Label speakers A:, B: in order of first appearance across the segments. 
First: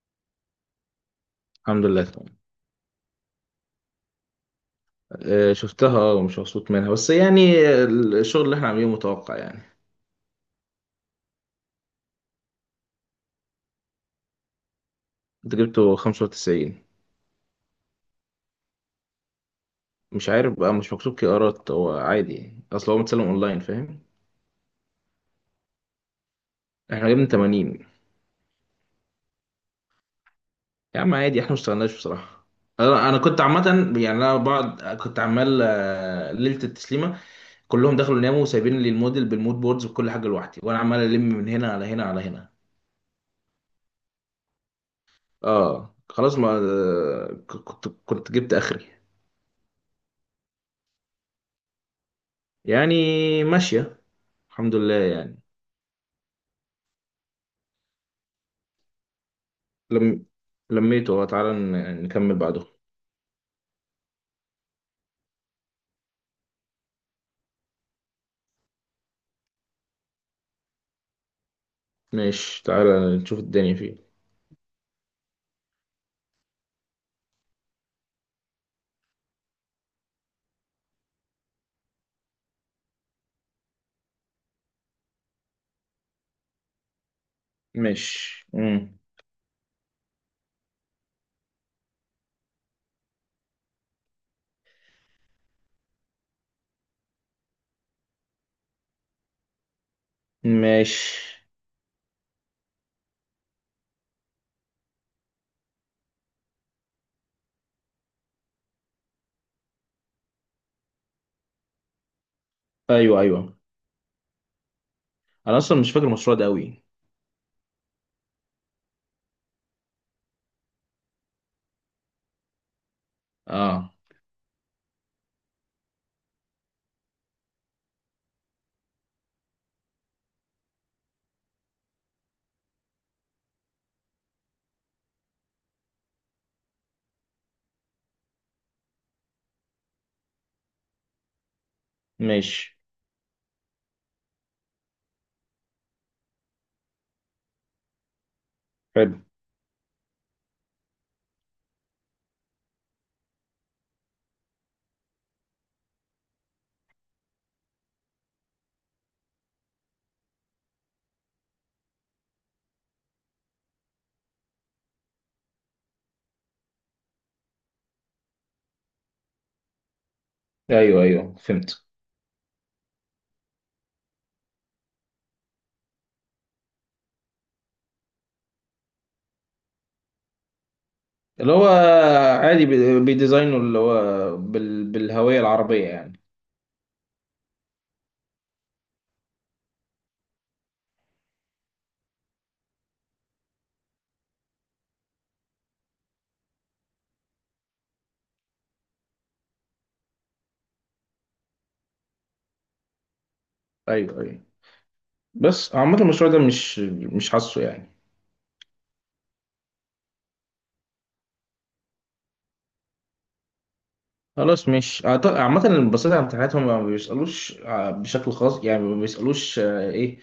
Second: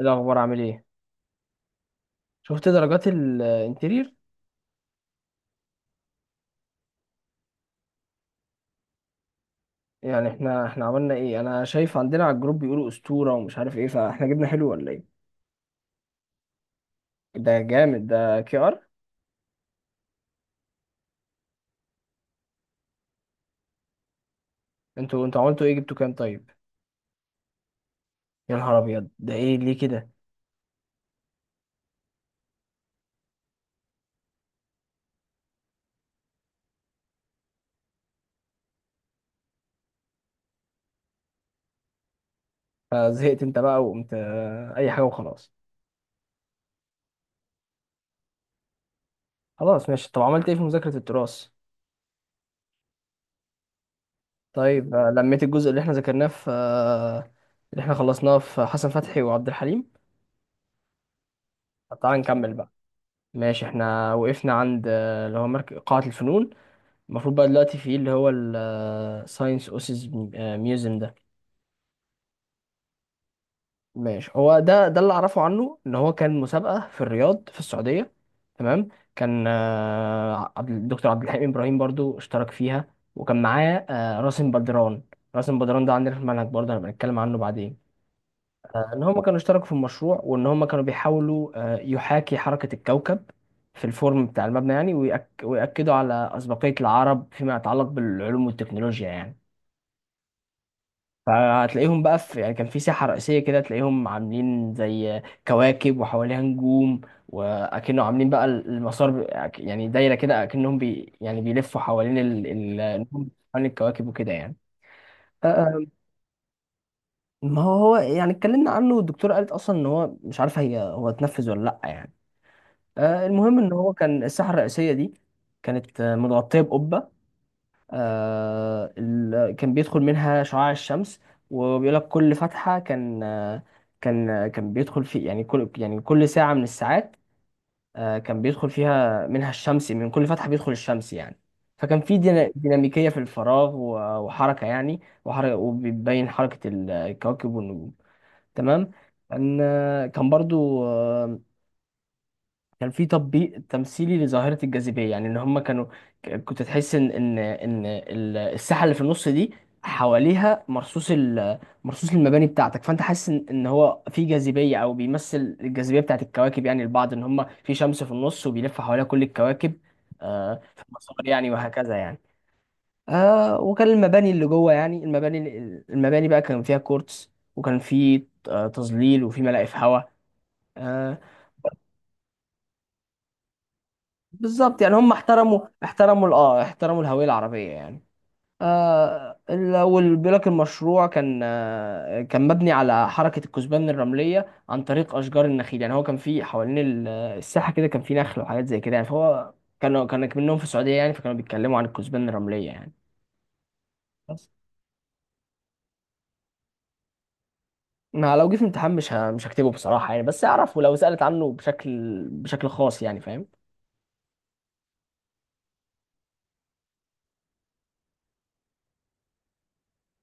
A: الأخبار عامل إيه؟
B: الحمد لله، تمام.
A: شفت درجات الانتيرير؟
B: آه، شفتها، اه، ومش مبسوط منها بس يعني الشغل اللي احنا عاملينه متوقع يعني.
A: يعني إحنا عملنا إيه؟ أنا شايف عندنا على الجروب بيقولوا أسطورة ومش عارف إيه، فإحنا جبنا حلو ولا إيه؟
B: انت جبته 95؟
A: ده جامد، ده كي آر؟
B: مش عارف بقى، مش مكتوب كي ارات، هو عادي يعني، اصل هو متسلم اونلاين، فاهم.
A: أنتوا عملتوا إيه، جبتوا كام طيب؟
B: احنا جبنا 80.
A: يا نهار أبيض، ده إيه ليه كده؟
B: يا عم عادي، احنا ما اشتغلناش بصراحة. انا كنت عامة. يعني انا بعد كنت عمال، ليلة التسليمة كلهم دخلوا ناموا وسايبين لي الموديل بالمود بوردز وكل حاجة لوحدي، وانا عمال الم من هنا على هنا على هنا.
A: فزهقت أنت بقى وقمت أي حاجة وخلاص.
B: اه خلاص، ما آه، ك- كنت كنت جبت اخري.
A: خلاص ماشي. طب عملت إيه في مذاكرة التراث؟
B: يعني ماشية، الحمد
A: طيب،
B: لله يعني.
A: لميت الجزء اللي إحنا ذاكرناه في آه، اللي إحنا خلصناه في حسن فتحي وعبد الحليم؟
B: لم لميته. هو تعالى
A: طب تعالى
B: نكمل
A: نكمل
B: بعده.
A: بقى. ماشي، إحنا وقفنا عند اللي هو مركز قاعة الفنون. المفروض بقى دلوقتي في ايه اللي هو الساينس اوسيس ميوزيوم ده.
B: ماشي، تعالى نشوف الدنيا فيه.
A: ماشي، هو ده اللي اعرفه عنه ان هو كان مسابقه في الرياض في السعوديه. تمام. كان الدكتور عبد الحليم ابراهيم برضو اشترك فيها، وكان معاه راسم بدران. راسم بدران ده عندنا في المنهج برضه، هنبقى نتكلم عنه بعدين.
B: ماشي. مم.
A: ان هما كانوا اشتركوا في المشروع، وان هما كانوا بيحاولوا يحاكي حركه الكوكب في الفورم بتاع المبنى يعني، ويأكدوا على أسبقية العرب فيما يتعلق بالعلوم والتكنولوجيا يعني.
B: ماشي.
A: فهتلاقيهم بقى في يعني، كان في ساحة رئيسية كده تلاقيهم عاملين زي كواكب وحواليها نجوم، وأكنه عاملين بقى يعني دايرة كده، أكنهم يعني بيلفوا حوالين
B: ايوه،
A: النجوم،
B: ايوه.
A: حوالين الكواكب وكده يعني.
B: انا اصلا
A: آه،
B: مش فاكر المشروع ده قوي.
A: ما هو يعني اتكلمنا عنه، والدكتورة قالت أصلا إن هو مش عارفة هي هو اتنفذ ولا لأ يعني. المهم إن
B: اه
A: هو كان الساحة الرئيسية دي كانت متغطية بقبة. كان بيدخل منها شعاع الشمس، وبيقول لك كل فتحة كان بيدخل في يعني كل يعني كل ساعة من الساعات. كان بيدخل فيها منها الشمس، من كل فتحة بيدخل الشمس يعني. فكان في
B: ماشي،
A: ديناميكية في الفراغ وحركة يعني، وحركة، وبيبين حركة الكواكب والنجوم. تمام.
B: حلو.
A: كان آه، كان برضو آه، كان في تطبيق تمثيلي لظاهرة الجاذبية، يعني ان هم كانوا كنت تحس ان ان الساحة اللي في النص دي حواليها مرصوص مرصوص المباني بتاعتك، فانت حاسس إن هو في جاذبية، او بيمثل الجاذبية بتاعت الكواكب، يعني البعض ان هم في شمس في النص وبيلف حواليها كل الكواكب في
B: ايوه،
A: المسار
B: ايوه،
A: يعني،
B: فهمت.
A: وهكذا يعني. آه، وكان المباني اللي جوه، يعني المباني بقى كان فيها كورتس، وكان في تظليل، وفي ملاقف هواء.
B: اللي هو عادي بيديزاينه، اللي هو
A: بالظبط يعني، هم
B: بالهوية
A: احترموا
B: العربية يعني.
A: احترموا ال- اه احترموا الهوية العربية يعني. والبلاك المشروع كان كان مبني على حركة الكثبان الرملية عن طريق أشجار النخيل يعني. هو كان في حوالين الساحة كده، كان في نخل وحاجات زي كده يعني، فهو كان منهم في السعودية يعني، فكانوا بيتكلموا عن الكثبان الرملية يعني.
B: ايوه، ايوه.
A: بس
B: بس عامة المشروع ده مش حاسه يعني.
A: ما لو جه في امتحان مش هكتبه بصراحة يعني، بس أعرفه لو سألت عنه بشكل خاص يعني، فاهم.
B: خلاص، مش. عامة اللي بصيت على امتحاناتهم ما بيسألوش بشكل خاص يعني، ما بيسألوش ايه،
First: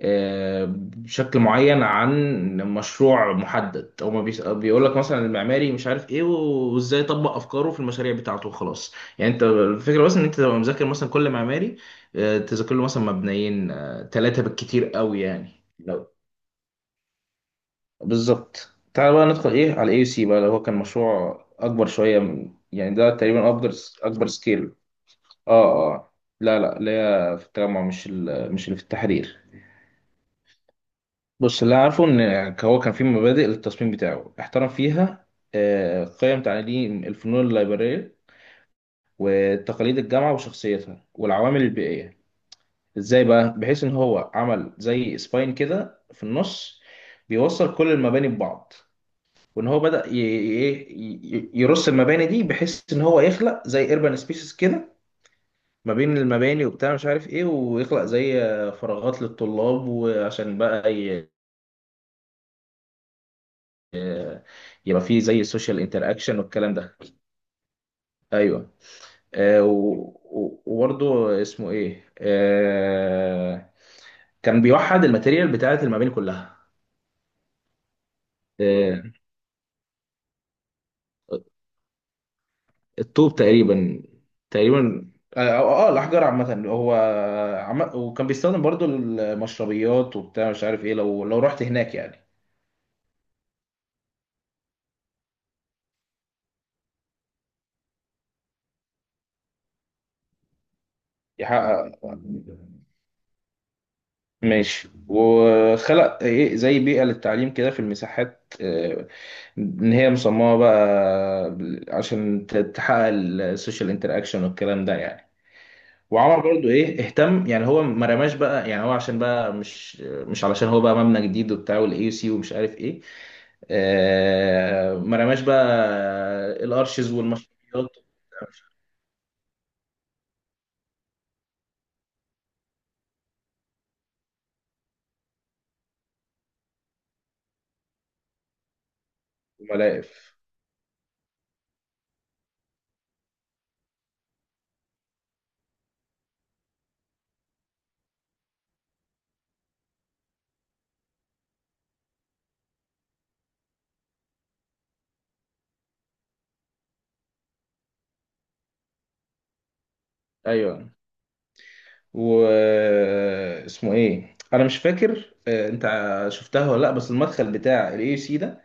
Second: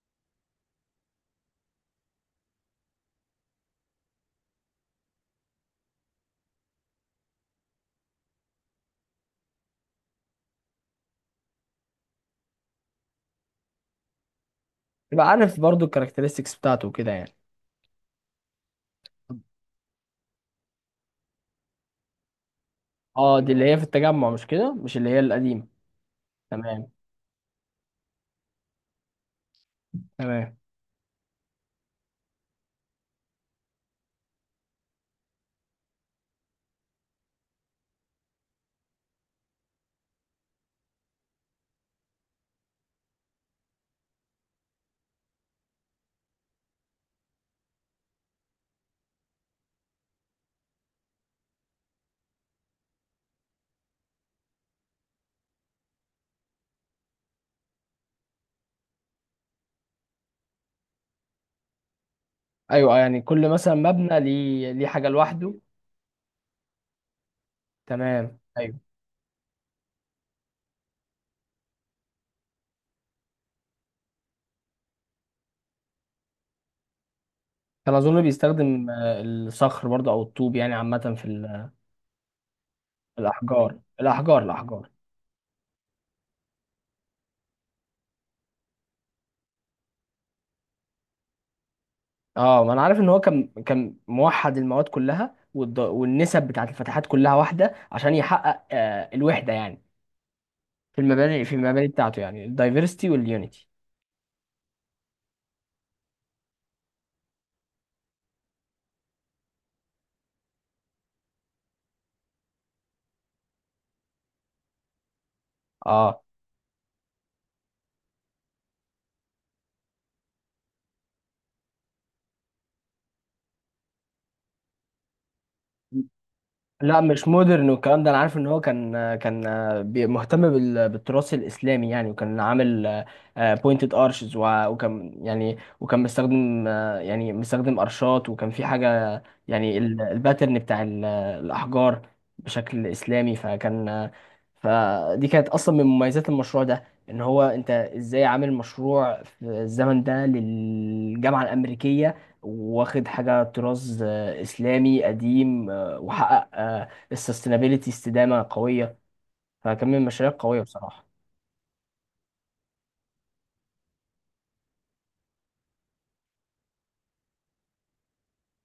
B: بشكل معين عن مشروع محدد. هو ما بيس- بيقول لك مثلا المعماري مش عارف ايه وازاي يطبق افكاره في المشاريع بتاعته، خلاص. يعني انت الفكره بس ان انت تبقى مذاكر مثلا كل معماري، تذاكر له مثلا مبنيين ثلاثه بالكتير قوي
A: يبقى
B: يعني.
A: عارف برضو
B: لو
A: الكاركترستكس بتاعته وكده يعني.
B: بالظبط. تعال بقى ندخل ايه على اي سي بقى، اللي هو كان مشروع اكبر شويه من، يعني ده
A: اه،
B: تقريبا
A: دي اللي
B: اكبر،
A: هي في
B: اكبر
A: التجمع، مش كده،
B: سكيل.
A: مش اللي هي القديمة.
B: اه، اه. لا، لا،
A: تمام
B: اللي هي في التجمع، مش اللي في التحرير.
A: تمام.
B: بص، اللي أنا عارفه ان هو كان في مبادئ للتصميم بتاعه احترم فيها قيم تعليم الفنون الليبرالية وتقاليد الجامعة وشخصيتها والعوامل البيئية. ازاي بقى؟ بحيث ان هو عمل زي سباين كده في النص بيوصل كل المباني ببعض، وان هو بدأ يرص المباني دي بحيث ان هو يخلق زي ايربان سبيسيس كده ما بين المباني وبتاع مش عارف ايه، ويخلق زي فراغات للطلاب، وعشان بقى
A: ايوه، يعني كل مثلا مبنى
B: آه،
A: ليه
B: يبقى
A: حاجه
B: فيه زي
A: لوحده.
B: سوشيال انتراكشن والكلام ده.
A: تمام،
B: ايوه.
A: ايوه.
B: آه و- وبرضه اسمه ايه؟ كان بيوحد الماتيريال بتاعت المباني كلها.
A: كان اظن بيستخدم
B: آه،
A: الصخر برضه، او الطوب يعني عامه، في في
B: الطوب
A: الاحجار
B: تقريبا.
A: الاحجار الاحجار
B: تقريبا. اه، الاحجار عامه هو. وكان بيستخدم برضو المشربيات وبتاع مش عارف ايه، لو رحت هناك يعني.
A: اه، ما انا عارف ان هو كان موحد المواد كلها، والنسب بتاعت الفتحات كلها واحده، عشان يحقق الوحده يعني، في المباني
B: يحقق.
A: بتاعته، يعني الدايفرستي واليونيتي.
B: ماشي، وخلق ايه زي بيئة للتعليم كده في المساحات، ان هي مصممة بقى عشان تحقق السوشيال انتراكشن والكلام ده يعني.
A: اه،
B: وعمر برضو ايه، اهتم يعني، هو ما رماش بقى يعني، هو عشان بقى مش علشان هو بقى مبنى جديد وبتاع والاي يو سي ومش عارف ايه، ما رماش بقى
A: لا،
B: الارشز
A: مش مودرن
B: والمشروعات
A: والكلام ده، انا عارف ان هو كان مهتم بالتراث الاسلامي يعني، وكان عامل بوينتد ارشز، وكان يعني وكان مستخدم آه، يعني مستخدم ارشات، وكان في حاجه، يعني
B: والملاقف.
A: الباترن بتاع الاحجار بشكل اسلامي. فكان آه، فدي كانت اصلا من مميزات المشروع ده، ان هو انت ازاي عامل مشروع في الزمن ده للجامعه الامريكيه، واخد حاجه طراز اسلامي قديم، وحقق السستينابيلتي استدامه قويه. فكان من المشاريع القويه
B: ايوه.
A: بصراحه.
B: و اسمه ايه؟ انا مش فاكر. انت شفتها ولا لا؟ بس المدخل بتاع الاي سي ده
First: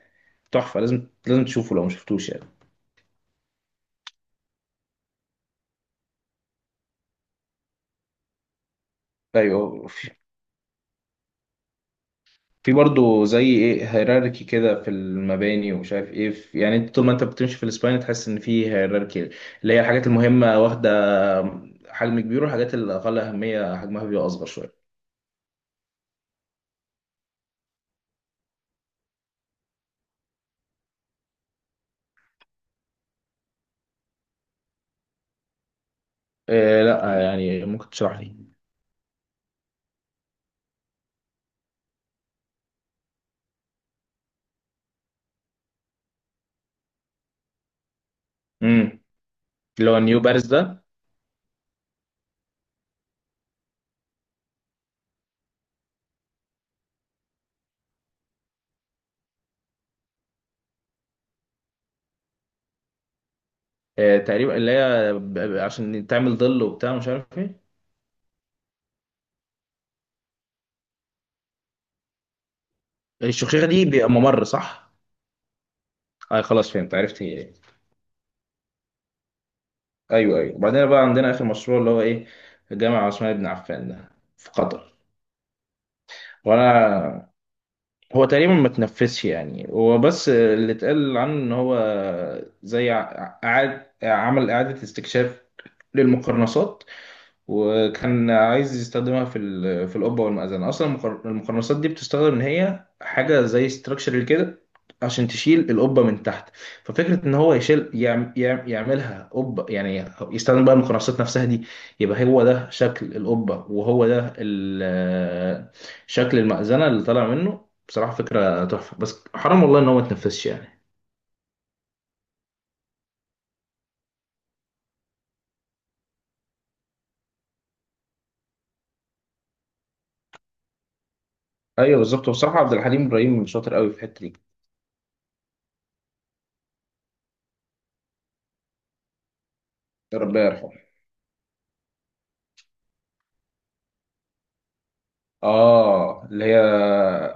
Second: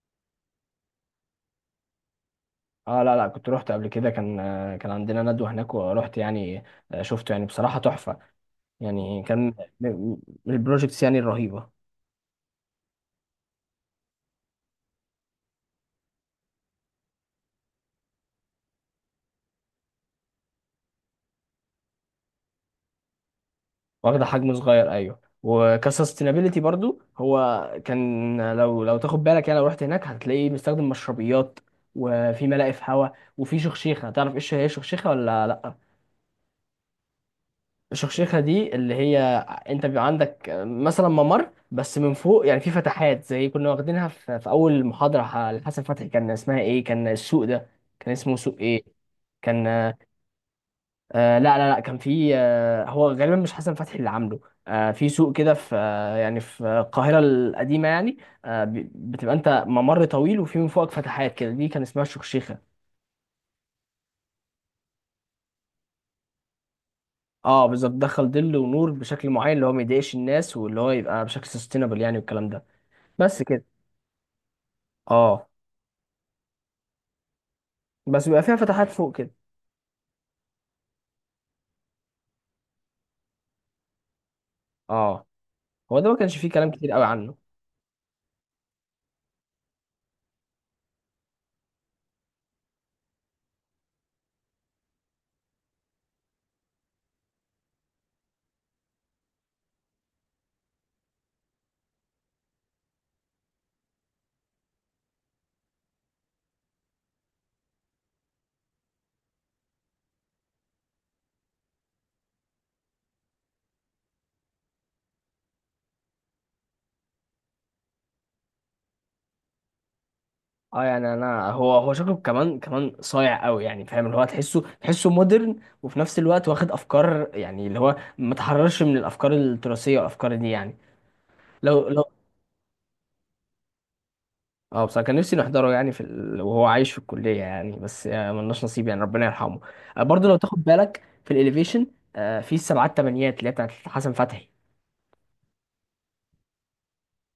B: تحفه، لازم لازم تشوفه لو ما شفتوش يعني.
A: اه، لا لا، كنت رحت قبل كده. كان عندنا ندوه هناك، ورحت يعني. شفته يعني، بصراحه تحفه يعني. كان
B: ايوه، في.
A: من من البروجكتس يعني الرهيبه.
B: في برضه زي ايه، هيراركي كده في المباني، ومش عارف ايه، في يعني، انت طول ما انت بتمشي في الاسباين تحس ان في هيراركي، اللي هي الحاجات المهمه واخده حجم كبير، والحاجات الاقل اهميه حجمها
A: واخده
B: بيبقى اصغر
A: حجم
B: شويه.
A: صغير، ايوه. وكسستينابيلتي برضو هو كان، لو تاخد بالك يعني، لو رحت هناك هتلاقيه بيستخدم مشربيات، وفي ملاقف هواء، وفي شخشيخه. تعرف ايش هي الشخشيخه ولا لا؟
B: إيه؟ لا يعني، ممكن تشرح
A: الشخشيخة
B: لي.
A: دي اللي هي، انت بيبقى عندك مثلا ممر بس، من فوق يعني في فتحات زي كنا واخدينها في اول محاضرة لحسن فتحي، كان اسمها ايه، كان السوق ده كان اسمه سوق ايه
B: امم.
A: كان.
B: اللي هو نيو باريس ده.
A: لا لا لا، كان في هو غالبا مش حسن فتحي اللي عامله. آه، في سوق كده في آه يعني في القاهرة القديمة يعني. بتبقى انت ممر طويل، وفي من فوقك فتحات كده، دي كان اسمها الشخشيخة.
B: تقريبا اللي هي عشان تعمل ظل وبتاع مش عارف
A: اه
B: ايه.
A: بالظبط، دخل ظل ونور بشكل معين، اللي هو ما يضايقش الناس، واللي هو يبقى بشكل سستينابل يعني والكلام ده. بس كده.
B: الشخيرة دي بيبقى ممر، صح؟
A: اه،
B: اه، خلاص فهمت، عرفت هي ايه.
A: بس بيبقى فيها فتحات فوق كده.
B: ايوه، ايوه. وبعدين بقى عندنا اخر مشروع، اللي هو ايه، الجامعة عثمان بن عفان ده في قطر.
A: اه، هو ده، ما كانش فيه كلام كتير قوي
B: وانا،
A: عنه.
B: هو تقريبا ما تنفذش يعني. هو بس اللي اتقال عنه ان هو زي عاد عمل اعادة استكشاف للمقرنصات، وكان عايز يستخدمها في في القبه والمأذنه. اصلا المقرنصات دي بتستخدم ان هي حاجه زي ستراكشر كده عشان تشيل القبه من تحت. ففكره ان هو يشيل، يعملها قبه يعني، يستخدم بقى المقرنصات نفسها دي. يبقى هو ده شكل القبه، وهو ده شكل المأذنه اللي طالع منه. بصراحه فكره تحفه، بس حرام والله ان هو ما اتنفذش يعني.
A: اه يعني، انا هو شكله كمان كمان صايع قوي يعني، فاهم، اللي هو تحسه مودرن، وفي نفس الوقت واخد افكار، يعني اللي هو ما تحررش من الافكار التراثيه والافكار دي يعني. لو
B: ايوه
A: لو
B: بالظبط. وبصراحه عبد الحليم ابراهيم شاطر قوي في الحته دي.
A: اه بصراحه، كان نفسي نحضره يعني، وهو عايش في الكليه يعني، بس ملناش نصيب يعني، ربنا يرحمه. برضه لو
B: ربنا
A: تاخد
B: يرحمه.
A: بالك في الاليفيشن، في السبعات تمانيات اللي هي بتاعت حسن فتحي.
B: اه، اللي هي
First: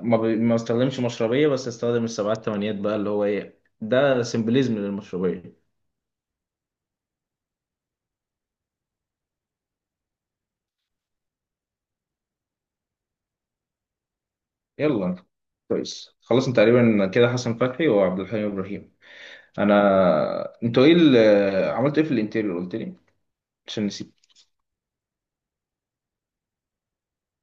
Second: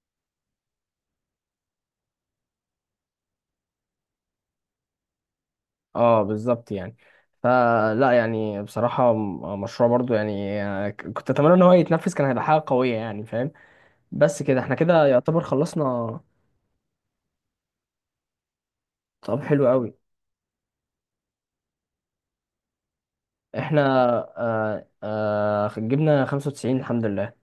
B: ما استخدمش مشربية، بس استخدم السبعات تمانيات بقى، اللي هو ايه، ده سيمبليزم للمشربية.
A: اه بالظبط يعني، فلا يعني بصراحة، مشروع برضو يعني، كنت اتمنى ان هو يتنفذ، كان هيبقى حاجة قوية يعني، فاهم. بس كده، احنا كده
B: يلا،
A: يعتبر خلصنا.
B: خلصنا تقريبا كده حسن فتحي وعبد الحليم ابراهيم.
A: طب حلو قوي.
B: انا انتوا عملتوا ايه في الانتيريور؟ قلت لي
A: احنا
B: عشان نسيت.
A: جبنا 95 الحمد لله،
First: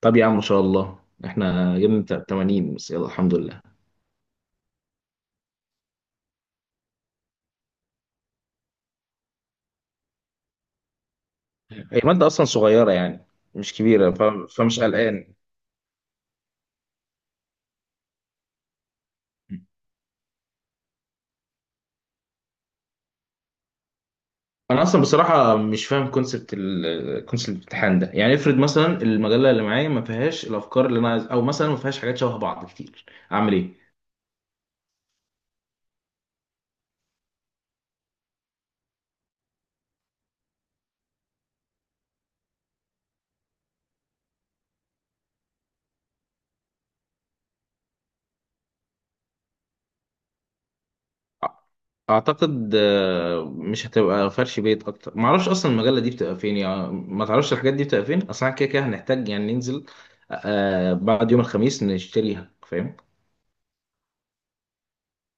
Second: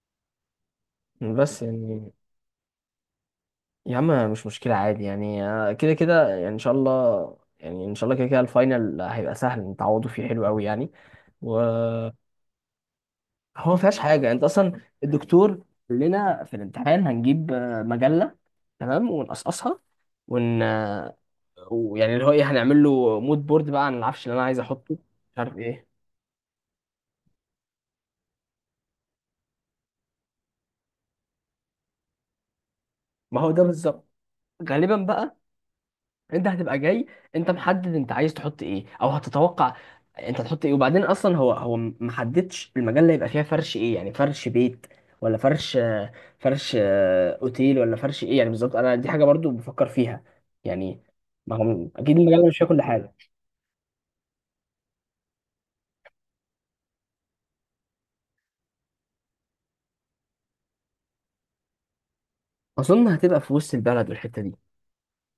B: طب يا عم، ما شاء الله.
A: بس
B: احنا جبنا
A: يعني.
B: 80 بس، يلا الحمد لله.
A: يا عم مش مشكلة، عادي يعني. كده كده يعني، ان شاء الله يعني، ان شاء الله كده كده الفاينل هيبقى سهل، نتعوضوا فيه حلو قوي يعني. و،
B: هي مادة اصلا صغيرة يعني،
A: هو
B: مش
A: ما فيهاش
B: كبيرة
A: حاجه يعني، انت اصلا
B: فمش قلقان.
A: الدكتور قال لنا في الامتحان هنجيب مجله، تمام، ونقصقصها، ون آه، ويعني اللي هو ايه، هنعمل له مود بورد بقى عن العفش اللي انا عايز
B: انا
A: احطه.
B: اصلا
A: مش
B: بصراحه
A: عارف
B: مش
A: ايه.
B: فاهم كونسبت، الامتحان ده. يعني افرض مثلا المجله اللي معايا ما فيهاش الافكار اللي انا عايز، او مثلا ما فيهاش حاجات شبه بعض كتير،
A: ما هو
B: اعمل
A: ده
B: ايه؟
A: بالظبط. غالبا بقى انت هتبقى جاي، انت محدد انت عايز تحط ايه، او هتتوقع انت هتحط ايه. وبعدين اصلا هو محددش المجال اللي هيبقى فيها فرش ايه، يعني فرش بيت ولا فرش اوتيل، ولا فرش ايه يعني بالظبط. انا دي حاجه برضو بفكر فيها يعني،
B: أ-
A: ما هو اكيد المجال مش فيها
B: اعتقد
A: كل حاجه.
B: مش هتبقى فرش بيت اكتر. ما اعرفش اصلا المجله دي بتبقى فين يعني، ما تعرفش الحاجات دي بتبقى فين اصلا، كده كده هنحتاج يعني ننزل بعد يوم الخميس نشتريها، فاهم.
A: اظن هتبقى في وسط البلد والحته دي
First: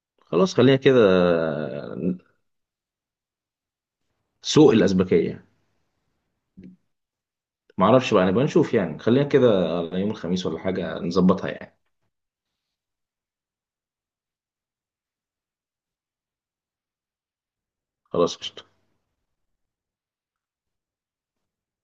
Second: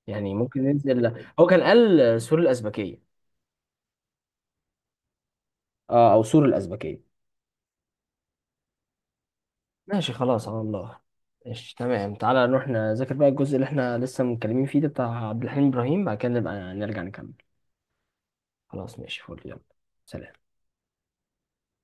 A: يعني،
B: خلاص،
A: ممكن
B: خلينا كده،
A: ننزل، هو كان قال سور الازبكيه.
B: سوق الازبكيه.
A: اه، او سور الازبكيه،
B: ما اعرفش بقى، نبقى نشوف يعني، خلينا كده على يوم
A: ماشي،
B: الخميس
A: خلاص
B: ولا
A: على
B: حاجه،
A: الله.
B: نظبطها
A: ماشي
B: يعني.
A: تمام، تعالى نروح نذاكر بقى الجزء اللي احنا لسه متكلمين فيه ده بتاع عبد الحليم إبراهيم، بعد كده نبقى نرجع نكمل.
B: خلاص، قشطة.
A: خلاص ماشي، فل، يلا سلام.